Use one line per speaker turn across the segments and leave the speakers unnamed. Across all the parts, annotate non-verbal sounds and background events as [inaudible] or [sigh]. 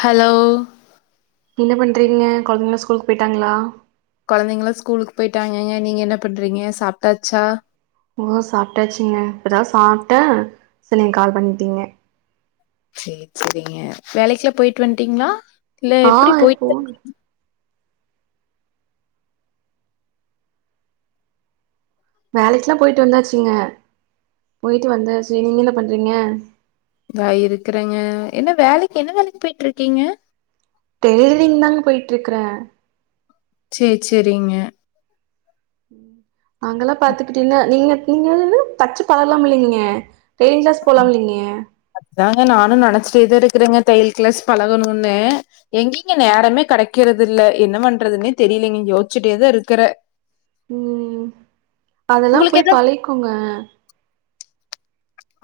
hello
என்ன பண்றீங்க கொழந்தைங்கல ஸ்கூக்கு போயிட்டாங்களா
கொழந்தைங்களா ஸ்கூலுக்கு போயிட்டாங்கங்க நீங்க என்ன பண்றீங்க சாப்ட்டாச்சா
ஓ சாப்ட்டாச்சுங்க இப்பதா சாப்ட்ட சரி நீங்க கால் பண்ணிட்டீங்க
சேரி சேரிங்க வேலைக்குல்லா போயிட்டு வந்ட்டீங்களா இல்ல
ஆ
எப்படி போயிட்டு
போனு வேலைக்குல்லா போயிட்டு வந்தாச்சுங்க போயிட்டு வந்தாச்சு நீங்க என்ன பண்றீங்க
வே இருக்கறங்க என்ன வேலைக்கு என்ன வேலைக்கு போய்ட்டு இருக்கீங்க
டெய்லரிங் தாங் போயிட்ருக்கற
சேரி சேரிங்க
நாங்கெல்லா பாத்துகிட்டீன்னா நீங்க நீங்க வந்து தச்சு பலகலாமில்லைங்க
அதுதாங்க நானு நெனைச்சிட்டேதா இருக்கிறங்க தையல் கிளாஸ் பழகணும்னு எங்கிங்க நேரமே கடைக்கிறதுல்ல என்ன பண்றதுன்னே தெரியலீங்க யோசிச்சிட்டேதா இருக்கற
ம் அதெல்லா
உங்களுக்கு
போய்
எதா
பழகிகோங்க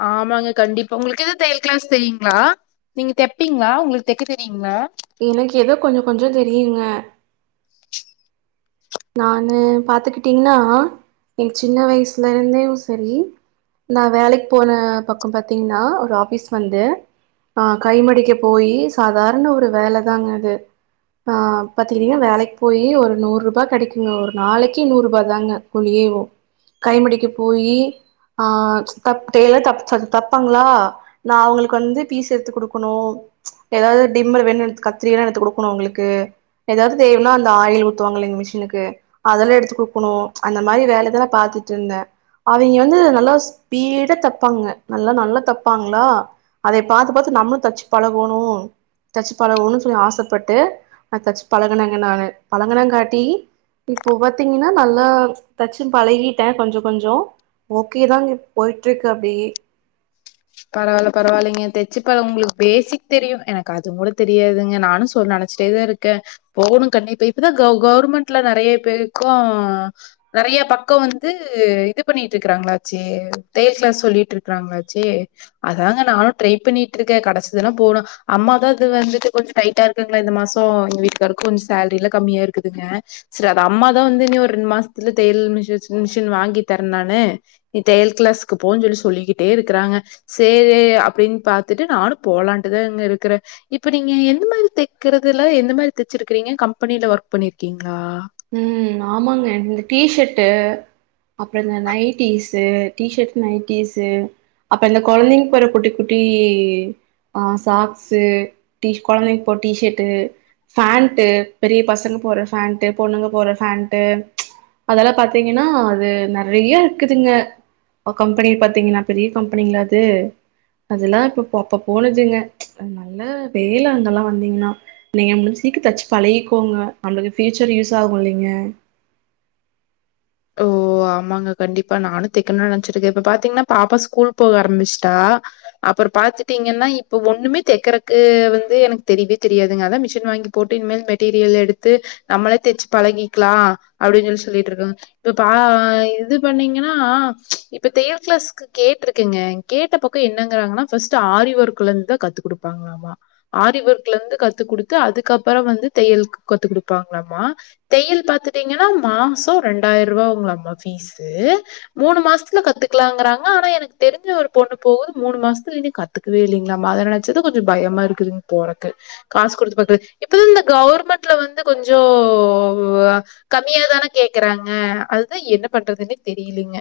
ஆமாங்க கண்டிப்பா உங்களுக்கு எது தையல் கிளாஸ் தெரியுங்களா நீங்க தெப்பீங்களா உங்களுக்கு தெக்க தெரியீங்களா
எனக்கு எதோ கொஞ்ச கொஞ்ச தெரியுங்க நானு பாத்துகிட்டீங்னா என் சின்ன வயசுல இருந்தே சரி நான் வேலைக்கு போன பக்கம் பாத்தீங்ன்னா ஒரு ஆபீஸ் வந்து அ கைமடிக்க போய் சாதாரண ஒரு வேலைதாங்க அது அ பாத்திட்டீங்ன்னா வேலைக்கு போய் ஒரு நூறுபா கடைக்குங்க ஒரு நாளைக்கு நூறுபா தாங்க குழியவோ கைமடிக்க போய் அ தப் டெய்லர் தப் சாரி தப்பாங்களா நான் அவங்களுக்கு வந்து பீஸ் எடுத்து குடுக்கணும் எதாவது டிம்மர் வேனும்னா எடுத்து கத்திரி வேணும்னா எடுத்து குடுக்கணும் அவங்களுக்கு எதாவது தேவனா அந்த ஆயில் ஊத்துவாங்கள மிஷினு னுக்கு அதெல்லா எடுத்து குடுக்கணும் அந்த மாதிரி வேலைதா நா பாத்துட்டு இருந்த அவிங்க வந்து நல்லா ஸ்பீடா தப்பாங்க நல்லா நல்லா தப்பாங்களா அதை பாத்து பாத்து நம்மளும் தச்சு பழகணும் தச்சு பழகணும் சொல்லி ஆசைப்பட்டு அத தச்சு பழகனங்க நானு பழகனங் காட்டி இப்போ பாத்தீங்னா நல்லா தச்சு பழகிட்ட கொஞ்ச கொஞ்சோ ஓகேதாங்க போயிட்ருக்கு அப்டியே
பரவாயில்ல பரவாயில்லைங்க தெச்சுப்பழ உங்களுக்கு பேசிக் தெரியும் எனக்கு அது கூட தெரியாதுங்க நானும் சொல்ல நினைச்சிட்டேதா இருக்க போகணும் கண்டிப்பா இப்பதான் க கவுர்மெண்ட்ல நெறைய பேருக்கும் நெறைய பக்கம் வந்து இது பண்ணிட்டு இருக்கிறாங்களாச்சே தையல் கிளாஸ் சொல்லிட்டு இருக்கிறாங்களாச்சே அதாங்க நானும் ட்ரை பண்ணிட்டு இருக்க கடச்சுதுனா போனும் அம்மாதா இது வந்துட்டு கொஞ்ச டைட்டா இருக்கங்களா இந்த மாசம் எங்க வீட்டுக்காருக்கும் கொஞ்ச சேலரி எல்லாம் கம்மியா இருக்குதுங்க சரி அது அம்மாதா வந்து இன்னும் ஒரு ரெண்டு மாசத்துல தையல் மிஷ மிஷின் வாங்கி தர நானு நீ தையல் கிளாஸ்க்கு போ சொல்லி சொல்லிகிட்டே இருக்கிறாங்க சேரி அப்படின் பாத்துட்டு நானு போலான்ட்டுதாங்க இருக்கிற இப்ப நீங்க எந்த மாதிரி தெக்கறதுல எந்த மாதிரி தெச்சிருக்கிறீங்க கம்பெனில ஒர்க் பண்ணிருகீங்களா
ம் ஆமாங்க இந்த டீஷர்ட்டு அப்புற இந்த நைட்டீஸ்ஸு டீஷர்ட் நைட்டீஸ்ஸு அப்புற இந்த கொழந்தைங்க போற குட்டி குட்டி அ சாக்ஸ்ஸு டீஸ் கொழந்தைங்க போற டீஷர்ட்டு பேண்ட்டு பெரிய பசங்க போற பேண்ட் பொண்ணுங்க போட்ற ஃபேண்ட்டு அதெல்லா பாத்தீங்கனா அது நெறையா இருக்குதுங்க கம்பெனி பாத்தீங்கன்னா பெரிய கம்பெனிங்களா அது அதுலாம் அப்ப போனதுங்க நல்ல வேலை அங்கெல்லா வந்தீங்ன்னா நீங்க முடிஞ் சீக்க தச்சு பழிக்கோங்க [unintelligible] ஃப்யுச்சர் யூஸ் ஆகும் இல்லைங்க
ஓ ஆமாங்க கண்டிப்பா நானு தெக்கணும்னு நெனைச்சிட்ருக்க இப்ப பாத்தீங்கன்னா பாப்பா ஸ்கூல் போக ஆரம்பிச்சுட்டா அப்புறோ பாத்துட்டீங்கன்னா இப்ப ஒண்ணுமே தெக்கறக்கு வந்து எனக்கு தெரியவே தெரியாதுங்க அதான் மிஷின் வாங்கி போட்டு இனிமேல் மெட்டீரியல் எடுத்து நம்மளே தச்சு பழகிக்கலா அப்படின்னு சொல்லி சொல்லிட்டு இருக்கோங்க ப்ப பா அ இது பண்ணீங்கன்னா இப்ப தெய்யல் கிளாஸ்க்கு கேட்ருக்கேங்க இங் கேட்ட பக்கோ என்னங்கறாங்கனா ஃபஸ்ட்டு ஆரி ஒர்க்லர்ந்தா கத்து குடுப்பாங்ளாமா ஆரி ஒர்க்லர்ந்து கத்து குடுத்து அதுக்கப்பறோ வந்து தெய்யல்க்கு கத்து குடுப்பாங்ளாமா தெய்யல் பாத்துட்டீங்கனா மாசோ ரெண் டாய்ரூவா ஆவுங்களாமா ஃபீஸ்ஸு மூனு மாஸ்த்துல கத்துக்கலாங்றாங்க ஆனா எனக்கு தெரிஞ்ச ஒரு பொண்ணு போகுது மூனு மாசத்துல இன்னி கத்துக்கவே இல்லிங்லாமா அத நெனச்சாதா கொஞ்ச பயமா இருக்குதுங் போறக்கு காஸ் குடுத்து பாத்து இப்ப தா இந்த கவுர்மண்ட்ல வந்து கொஞ்சோ ஆ கம்மியா தான கேக்கறாங் அ அது தா என்ன பண்றதுன்னே தெரியிலீங்க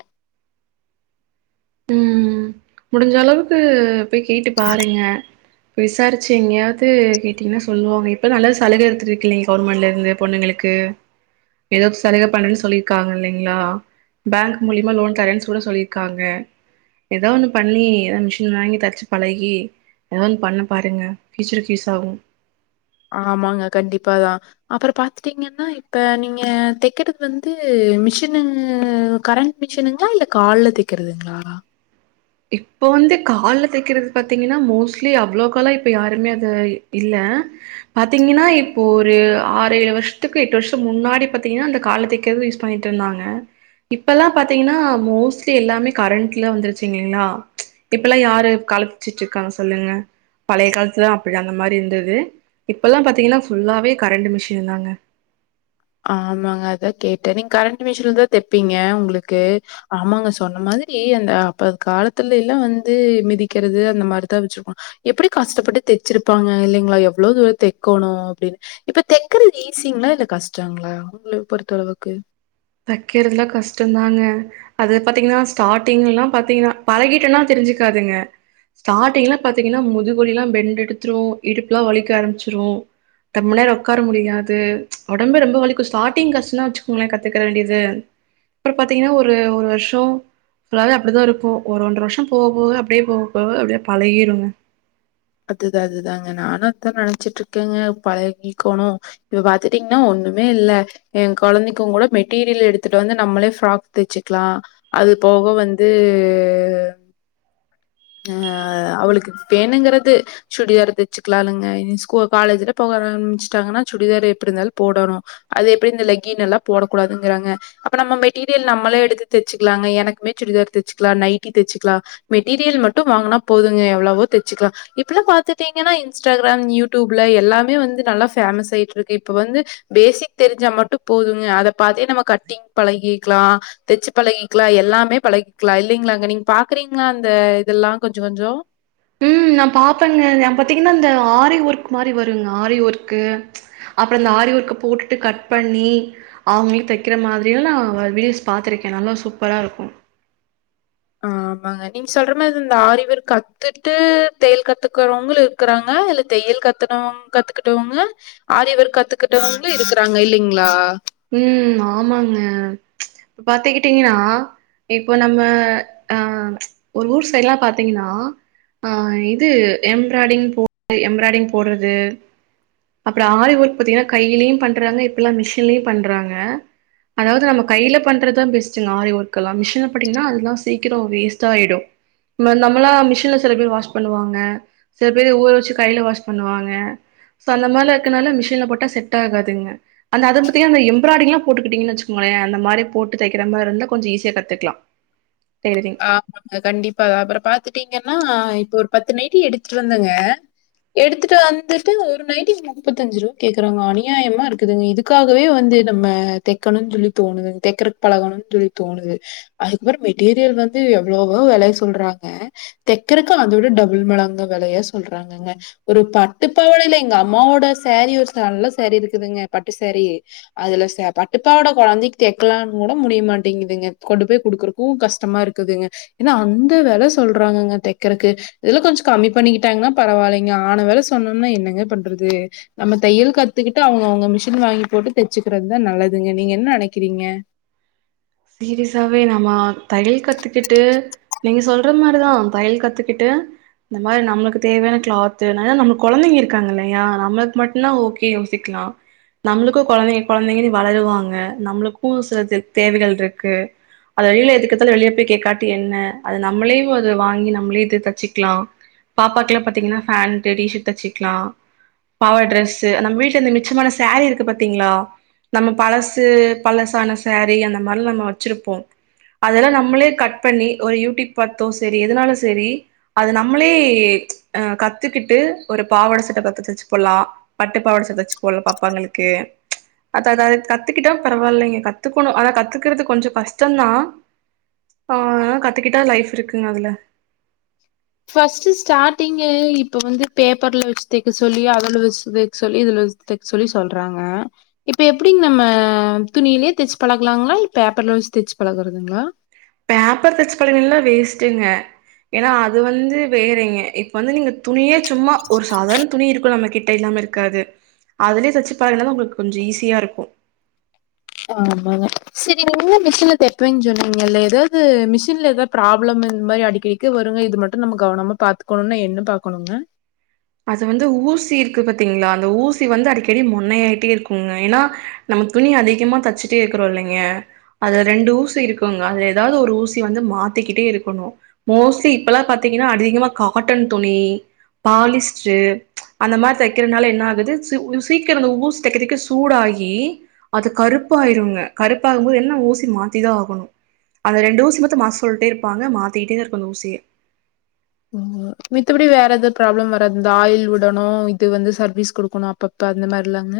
முடிஞ்சளவுக்கு போய் கேட்டு பாருங்க விசாரிச்சு எங்கயாவ்து கேட்டீங்னா சொல்வாங்க இப்ப தா நல்ல சலுக எடுத்துட்ருக்கில்லீங் கவுர்மெண்ட்லருந்து பொண்ணுங்களுக்கு எதோ சலுக பண்ணனுன் சொல்லிருக்காங்க இல்லைங்களா பேங்க் மூலியமா லோன் தரேன் கூட சொல்லிருக்காங்க எதா ஒன்னு பண்ணி எதா மிஷின் வாங்கி தச்சு பழகி எதாது ஒன் பண்ணு பாருங்க ஃப்யூச்சருக்கு யூஸ் ஆகு
ஆமாங்க கண்டிப்பாதா அப்பறோ பாத்துட்டீங்கன்னா இப்ப நீங்க தெக்கறது வந்து மிஷினு கரண்ட் மிஷினுங்ளா இல்ல கால்ல தெக்கறதுங்ளா
இப்ப வந்து கால்ல தெக்கறது பாத்தீங்கன்னா மோஸ்லி அவ்ளோக்கால்லா இப்ப யாருமே அது இ இல்ல பாத்தீங்கன்னா இப்போ ஒரு ஆறு ஏழு வர்ஷத்துக்கு எட்டு வர்ஷத்துக் முன்னாடி பாத்தீங்கன்னா அந்த கால்ல தெக்கறது யூஸ் பண்ணிட்ருந்தாங்க இப்பல்லா பாத்தீங்கன்னா மோஸ்லி எல்லாமே கரண்ட்ல வந்துருச்சு [unintelligible] இல்லீங்ளா இப்பல்லா யாரு கால்ல தச்சிட்ருக்காங்க சொல்லுங்க பழைய காலத்துல அப்டிதா அந்த மாரி இருந்துது இப்பல்லா பாத்தீங்கன்னா ஃபுல்லாவே கரண்டு மிஷினுந்தாங்க
ஆமாங்க அதா கேட்டே நீங் கரண்ட் மிஷின்ல தா தெப்பீங்க ஏ உங்களுக்கு ஆமாங்க சொன்ன மாதிரி அந்த அப்ப காலத்துலெல்லா வந்து மிதிக்கறது அந்த மாரி தா வெச்சிருப்பா எப்பிடி கஷ்டப்பட்டு தெச்சிருப்பாங்க இல்லீங்ளா எவ்ளோ தூரோ தெக்கோனு அப்டினு இப்ப தெக்கறது ஈஸிங்ளா இல்ல கஸ் ச்சாங்களா உங்கள பொறுத்தளவுக்கு
தெக்கறதுல்லா கஷ்டந்தாங்க அது பாத்தீங்கனா ஸ்டார்டிங் எல்லா பாத்தீங்கனா பழகிட்டன்னா தெரிஞ்சுக்காதுங்க ஸ்டார்ட்டிங்ல்லா பாத்தீங்கன்னா முதுகு வலில்லா பெண்டெடுத்துரு இடுப்புலா வலிக்க ஆரம்பிச்சிரு ரொம்ப நேரோ ஒக்கார முடியாது ஒடம்பே ரொம்ப வலிக்கு ஸ்டார்ட்டிங் கஷ்டந்தா வச்சுக்கோங்களே கத் கத்துக்க வேண்டியது அப்பற பாத்தீங்கன்னா ஒரு ஒரு வர்ஷோ புல்லாமே அப்டிதா இருக்கு ஒரு ஒன்ர வர்ஷோ போக போக அப்டியே போக போக அப்டியே பழகிருங்க
அது தா அதுதாங்க நானு அத்தா நெனச்சிட்ருக்கங்க பழகிக்கோனு இப்ப பாத்துட்டீங்ன்னா ஒன்னுமே இல்ல எ கொழந்தைக்குங்கூட மெட்டீரியல் எடுத்துட்டு வந்து நம்மளே ஃப்ராக் தெச்சிக்லா அது போக வந்து ஆ அவளுக்கு வேணுங்கற து சுடிதாரு தெச்சுக்கலாலுங்க இனி ஸ்கூல் காலேஜுனு போக ஆரம்மிச்சிட்டாங்கன்னா சுடிதாரு எப்டிருந்தாலு போடனு அது எப்டி இந்த லெக்கின் எல்லா போடக் கூடாதுங்கறாங்க அப்ப நம்ம மெட்டீரியல் நம்மளே எடுத்து தெச்சுக்கலாங்க எனக்குமே சுடிதார் தெச்சுக்கலா, நைட்டி தெச்சுக்கலா மெட்டீரியல் மட்டு வாங்குனா போதுங்க எவ்ளவோ தெச்சுக்கலா இப்பல்லா பாத்துட்டீங்கன்னா இன்ஸ்டாக்ராம் யூடியூப்ல எல்லாமே வந்து நல்லா ஃபேமஸ் ஆயிட்ருக்கு இப்ப வந்து பேசிக் தெரிஞ்சா மட்டு போதுங்க அத பாத்தே நம்ம கட்டிங் பழகிக்லா தெச்சு பழகிக்லா எல்லாமே பழகிக்லா இல்லைங்களாங்க நீங் பாக்கறீங்ளா அந்த இதெல்லா கொஞ்ச கொஞ்சோ
ம் நா பாப்பங்க ஏ பாத்தீங்கன்னா இந்த ஆரி ஒர்க் மாரி வருங் ஆரி ஒர்க்கு அப்றோ இந்த ஆரி ஒர்க்க போட்டுட்டு கட் பண்ணி அவங்ளே தெக்கற மாதிரியெல்லா அவங்களோட வீடியோஸ் பாத்துருக்கே நல்லா சூப்பரா இருக்கு
ஆ ஆமாங்க நீங் சொல்ற மாரி இந்த ஆரி வொர்க் கத்துட்டு தெய்யல் கத்துக்கறவங்களு இருக்கறாங்க இல்ல தெய்யல் கத்துனவங் கத்துக்கிட்டவங்க ஆரி வொர்க் கத்துக்கிட்டவங்களு இருக்கறாங்க இல்லிங்ளா
ம் ஆமாங்க இப்ப பாத்துக்கிட்டீங்னா இப்போ நம்ம அ ஒரு ஊர் சைட்லா பாத்தீங்ன்னா ஆ இது எம்ப்ராடிங் போ [inaudible] எம்ப்ராடிங் போட்றது அப்றோ ஆரி ஒர்க் பாத்தீங்கனா கையிலியு பண்றாங்க இப்பல்லா மிஷின்லயு பண்றாங்க அதாவ்து நம்ம கைல பண்ற தா பெஸ்ட்டுங்க ஆரி ஒர்க் எல்லா மிஷின்ல போட்டீங்கனா அதெல்லா சீக்கிரோ வேஸ்ட்டாயிடு ம நம்மல்லா மிஷின்ல சில பேர் வாஷ் பண்ணுவாங்க சில பேரு ஊற வெச்சி கைல வாஷ் பண்ணுவாங்க சோ நம்மளுக் அத்னால மிஷின்ல போட்டா செட் ஆகாதுங்க அத் நகந்து ஸியான எம்ப்ராடிங்லா போட்டுக்கிட்டீங்கன் வச்கோங்களே அந்த மாரி போட்டு தெக்கற மார்ருந்தா கொஞ்ச ஈசியா கத்துக்லா
ஆமாங்க கண்டிப்பா அப்பறோ பாத்துட்டீங்கன்னா இப்ப ஒரு பத்து நைட்டி எடுத்துட்டு வந்தங்க எடுத்துட்டு வந்துட்டு ஒரு நைட்டிக் முப்பத்தஞ்சு ரூவா கேக்கறாங்க அநியாயமா இருக்குதுங்க இதுக்காகவே வந்து நம்ம தெக்கனுஞ்சொல்லி தோணுதுங் தெக்கறக் பழகோனுஞ்சொல்லி தோணுது அதுக்கப்றோ மெட்டீரியல் வந் ந்து எவ்ளோவோ வெலய சொல்றாங்க தெக்கறக்கு அத விட டபுள் மளங்கா வெலையா சொல்றாங்கங்க ஒரு பட்டுப்பாவாடைல எங்க அம்மாவோட சேரீ ஒரு நல்ல சேரீ இருக்குதுங்க பட்டு சேரி அதுல ச பட்டுப்பாவாட கொழந்தைக் தெக்கலான் கூட முடிய மாட்டிங்குதுங்க கொண்டு போய் குடுக்கறக்கு கஷ்டமாரு க்குதுங்க எனா அந்த வெல சொல்றாங்கங்க தெக்றக்கு இதெல்லா கொஞ்சோ கம்மி பண்ணிக்கிட்டாங்ன்னா பரவாலைங்க ஆன வெல சொன்னம்னா என்னங்க பண்றது நம்ம தையல் கத்துக்கிட்டு அவுங்க அவுங்க மிஷின் வாங்கி போட்டு தெச்சுக்கிறதுதா நல்லதுங்க நீங்க என் நெனைக்கிறீங்க
சீரியஸாவே நம்மா தையல் கத்துக்கிட்டு நீங்க சொல்ற மாரிதா தையல் கத்துக்கிட்டு இந்த மாரி நம்மளுக்கு தேவையான கிளாத்து நம்ம கொலந்தைங்க இருக்காங்க இல்லையா நம்மளுக்கு மட்டு்னா ஓகே யோசிக்லா நம்மளுக்கு கொலந்தைங்க கொலந்தைங்க வளருவாங்க நம்மளுக்கு சிலத்தேவைகள் ட்ருக்கு அது வெளில எதுக்கெத்தாலு வெளிய போயி கேக்காட்டி என்ன அத நம்ளேவு அத வாங்கி நம்ளே இத தச்சிக்லா பாப்பாக்குலா பாத்திங்கனா ஃபேண்ட்டு டீ ஷட் தெச்சிக்லா பாவா ட்ரெஸ்ஸு நம் வீட்ல இந்த மிச்சமான சேரி இருக்குபத்திங்ளா நம்ம பலசு பலசான சேரி அந்த மார்ல் நம்ம வெச்சுருப்போ அதலா நம்மளே கட் பண்ணி ஒரு யூடிப் பாத்தோ செரி எதுனாலு செரி அது நம்மளே அ கத்துக்கிட்டு ஒரு பாவாட சட்ட பத்து தெச்சுபோல்லா பட்டு பாவாட ச தெச்சுபோல் பாப்பாங்களுக்கு அதா அதா அத கத்துகிட்டா பரவால்லைங்க கத்துக்கொணு அனா க த்துக்றது கொஞ்ச கஷ்டந்தா ஆ ஆனா கத்துக்கிட்டா லைஃப் இருக்குங்க அதுல
ஃபஸ்ட்டு ஸ்டாட்டிங்கே இப்ப வந்து பேப்பர்ல வெச்சு தெக்க சொல்லி அதுல வெச்சு தெக் சொல்லி இதுல வெக் தெக் சொல்லி சொல்றாங்க இப்ப எப்டிங் நம்ம துணிலியே தெச்சு பழகலாங்ளா இல் பேப்பர்ல வெச்சு தெச்சு பழகறதுங்ளா
பேப்பர் தெச்சு [unintelligible] வேஸ்ட்டுங்க ஏனா அது வந்து வேறங்க இப்ப வந்து நீங்க துணியே சும்மா ஒரு சாதாரண துணி இருக்கு நம்ம கிட்ட இல்லாம இருக்காது அதுலியே தெச்சு பழகனமா உங்குளுக்கு கொஞ்ச ஈஸியாருக்கு
ஆமாங்க செரி நீங்கதா மிஷின்ல தெப்பேன் சொல்றீங்கல்ல எதாது மிஷின்ல எதா ப்ராப்ளம்மு இந் மாரி அடிக்கடிக்கு வருங்க இது மட்டு நம்ம கவனமா பாத்துக்கோணுனா என்ன பாக்கோணுங்க
அது வந்து ஊசி இருக்கு பாத்தீங்ளா அந்த ஊசி வந்து அடிக்கடி மொன்னையாயிட்டே இருக்குங்க ஏனா நம்ம துணி அதிகமா தச்சுட்டேருக்றோ இல்லைங்க அது ரெண்டு ஊசி இருக்குங்க அது எதாவ்து ஒரு ஊசி வந்து மாத்திக்கிட்டே இருக்கணு மோஸ்லி இப்பல்லா பாத்தீங்கனா அதிகமா காட்டன் துணி பாலிஸ் ச்சு அந்த மாரி தக்கிறனால என்ன ஆகுது சி ஊசி சீக்கிறோ இந்த ஊசி தைக்றதுக்கு சூடாகி அது கருப்பாயிருங்க கருப்பாகும்போது என்ன ஊசி மாத்திதா ஆகணு அந்த ரெண்டு ஊசி மத்து மாத்த சொல்ட்டேருப்பாங்க மாத்திட்டே தா இருக்கனு அந்த ஊசிய
ஓகோ மித்தபடி வேற எது ப்ராப்ளம் வராத் இந்த ஆயில் விடணு இது வந்து சர்வீஸ் குடுக்கணு அப்பப்ப அந்த மாரில்லாங்க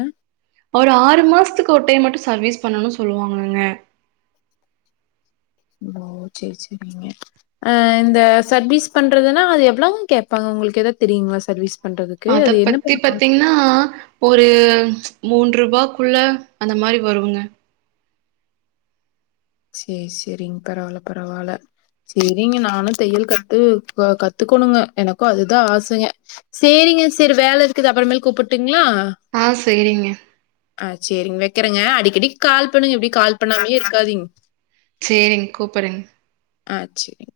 ஒரு ஆறு மாசத்துக் ஒரு டைம் மட்டு சர்வீஸ் பண்ணணு சொல்லுவாங் இல்லங்க
ஓ ச்சேர் ச்சேர்ரிங்க அஹ் இந்த சர்வீஸ் பண்றதுன்னா அது எவ்வளங்கேப்பாங்க உங்களுக்கு ஏதாது தெரியுங்ளா சர்வீஸ் பண்றதுக்கு
அத
அது என்ன
பத்தி
பண்ணுவாங்க
பத்தீங்ன்னா ஒரு மூன்ருபாக்குள்ள அந்த மாரி வருங்க
சேர் சேர்ரிங் பரவால்ல பரவால்ல ச்சேர்ரிங்க நானு தையல் கத்து கத்துக்கணுங்க எனக்கு அதுதா ஆசங்க சேரிங்க சேர் வேலருக்குது அப்பறமேல் கூப்புட்டுங்களா
ஆ சேரிங்க
சேரிங் வெக்கறங்க அடிக்கடிக் கால் பண்ணுங்க இப்டி கால் பண்ணாமயேருக்காதீங்
சேரிங்க கூப்பரங்
அ சேரி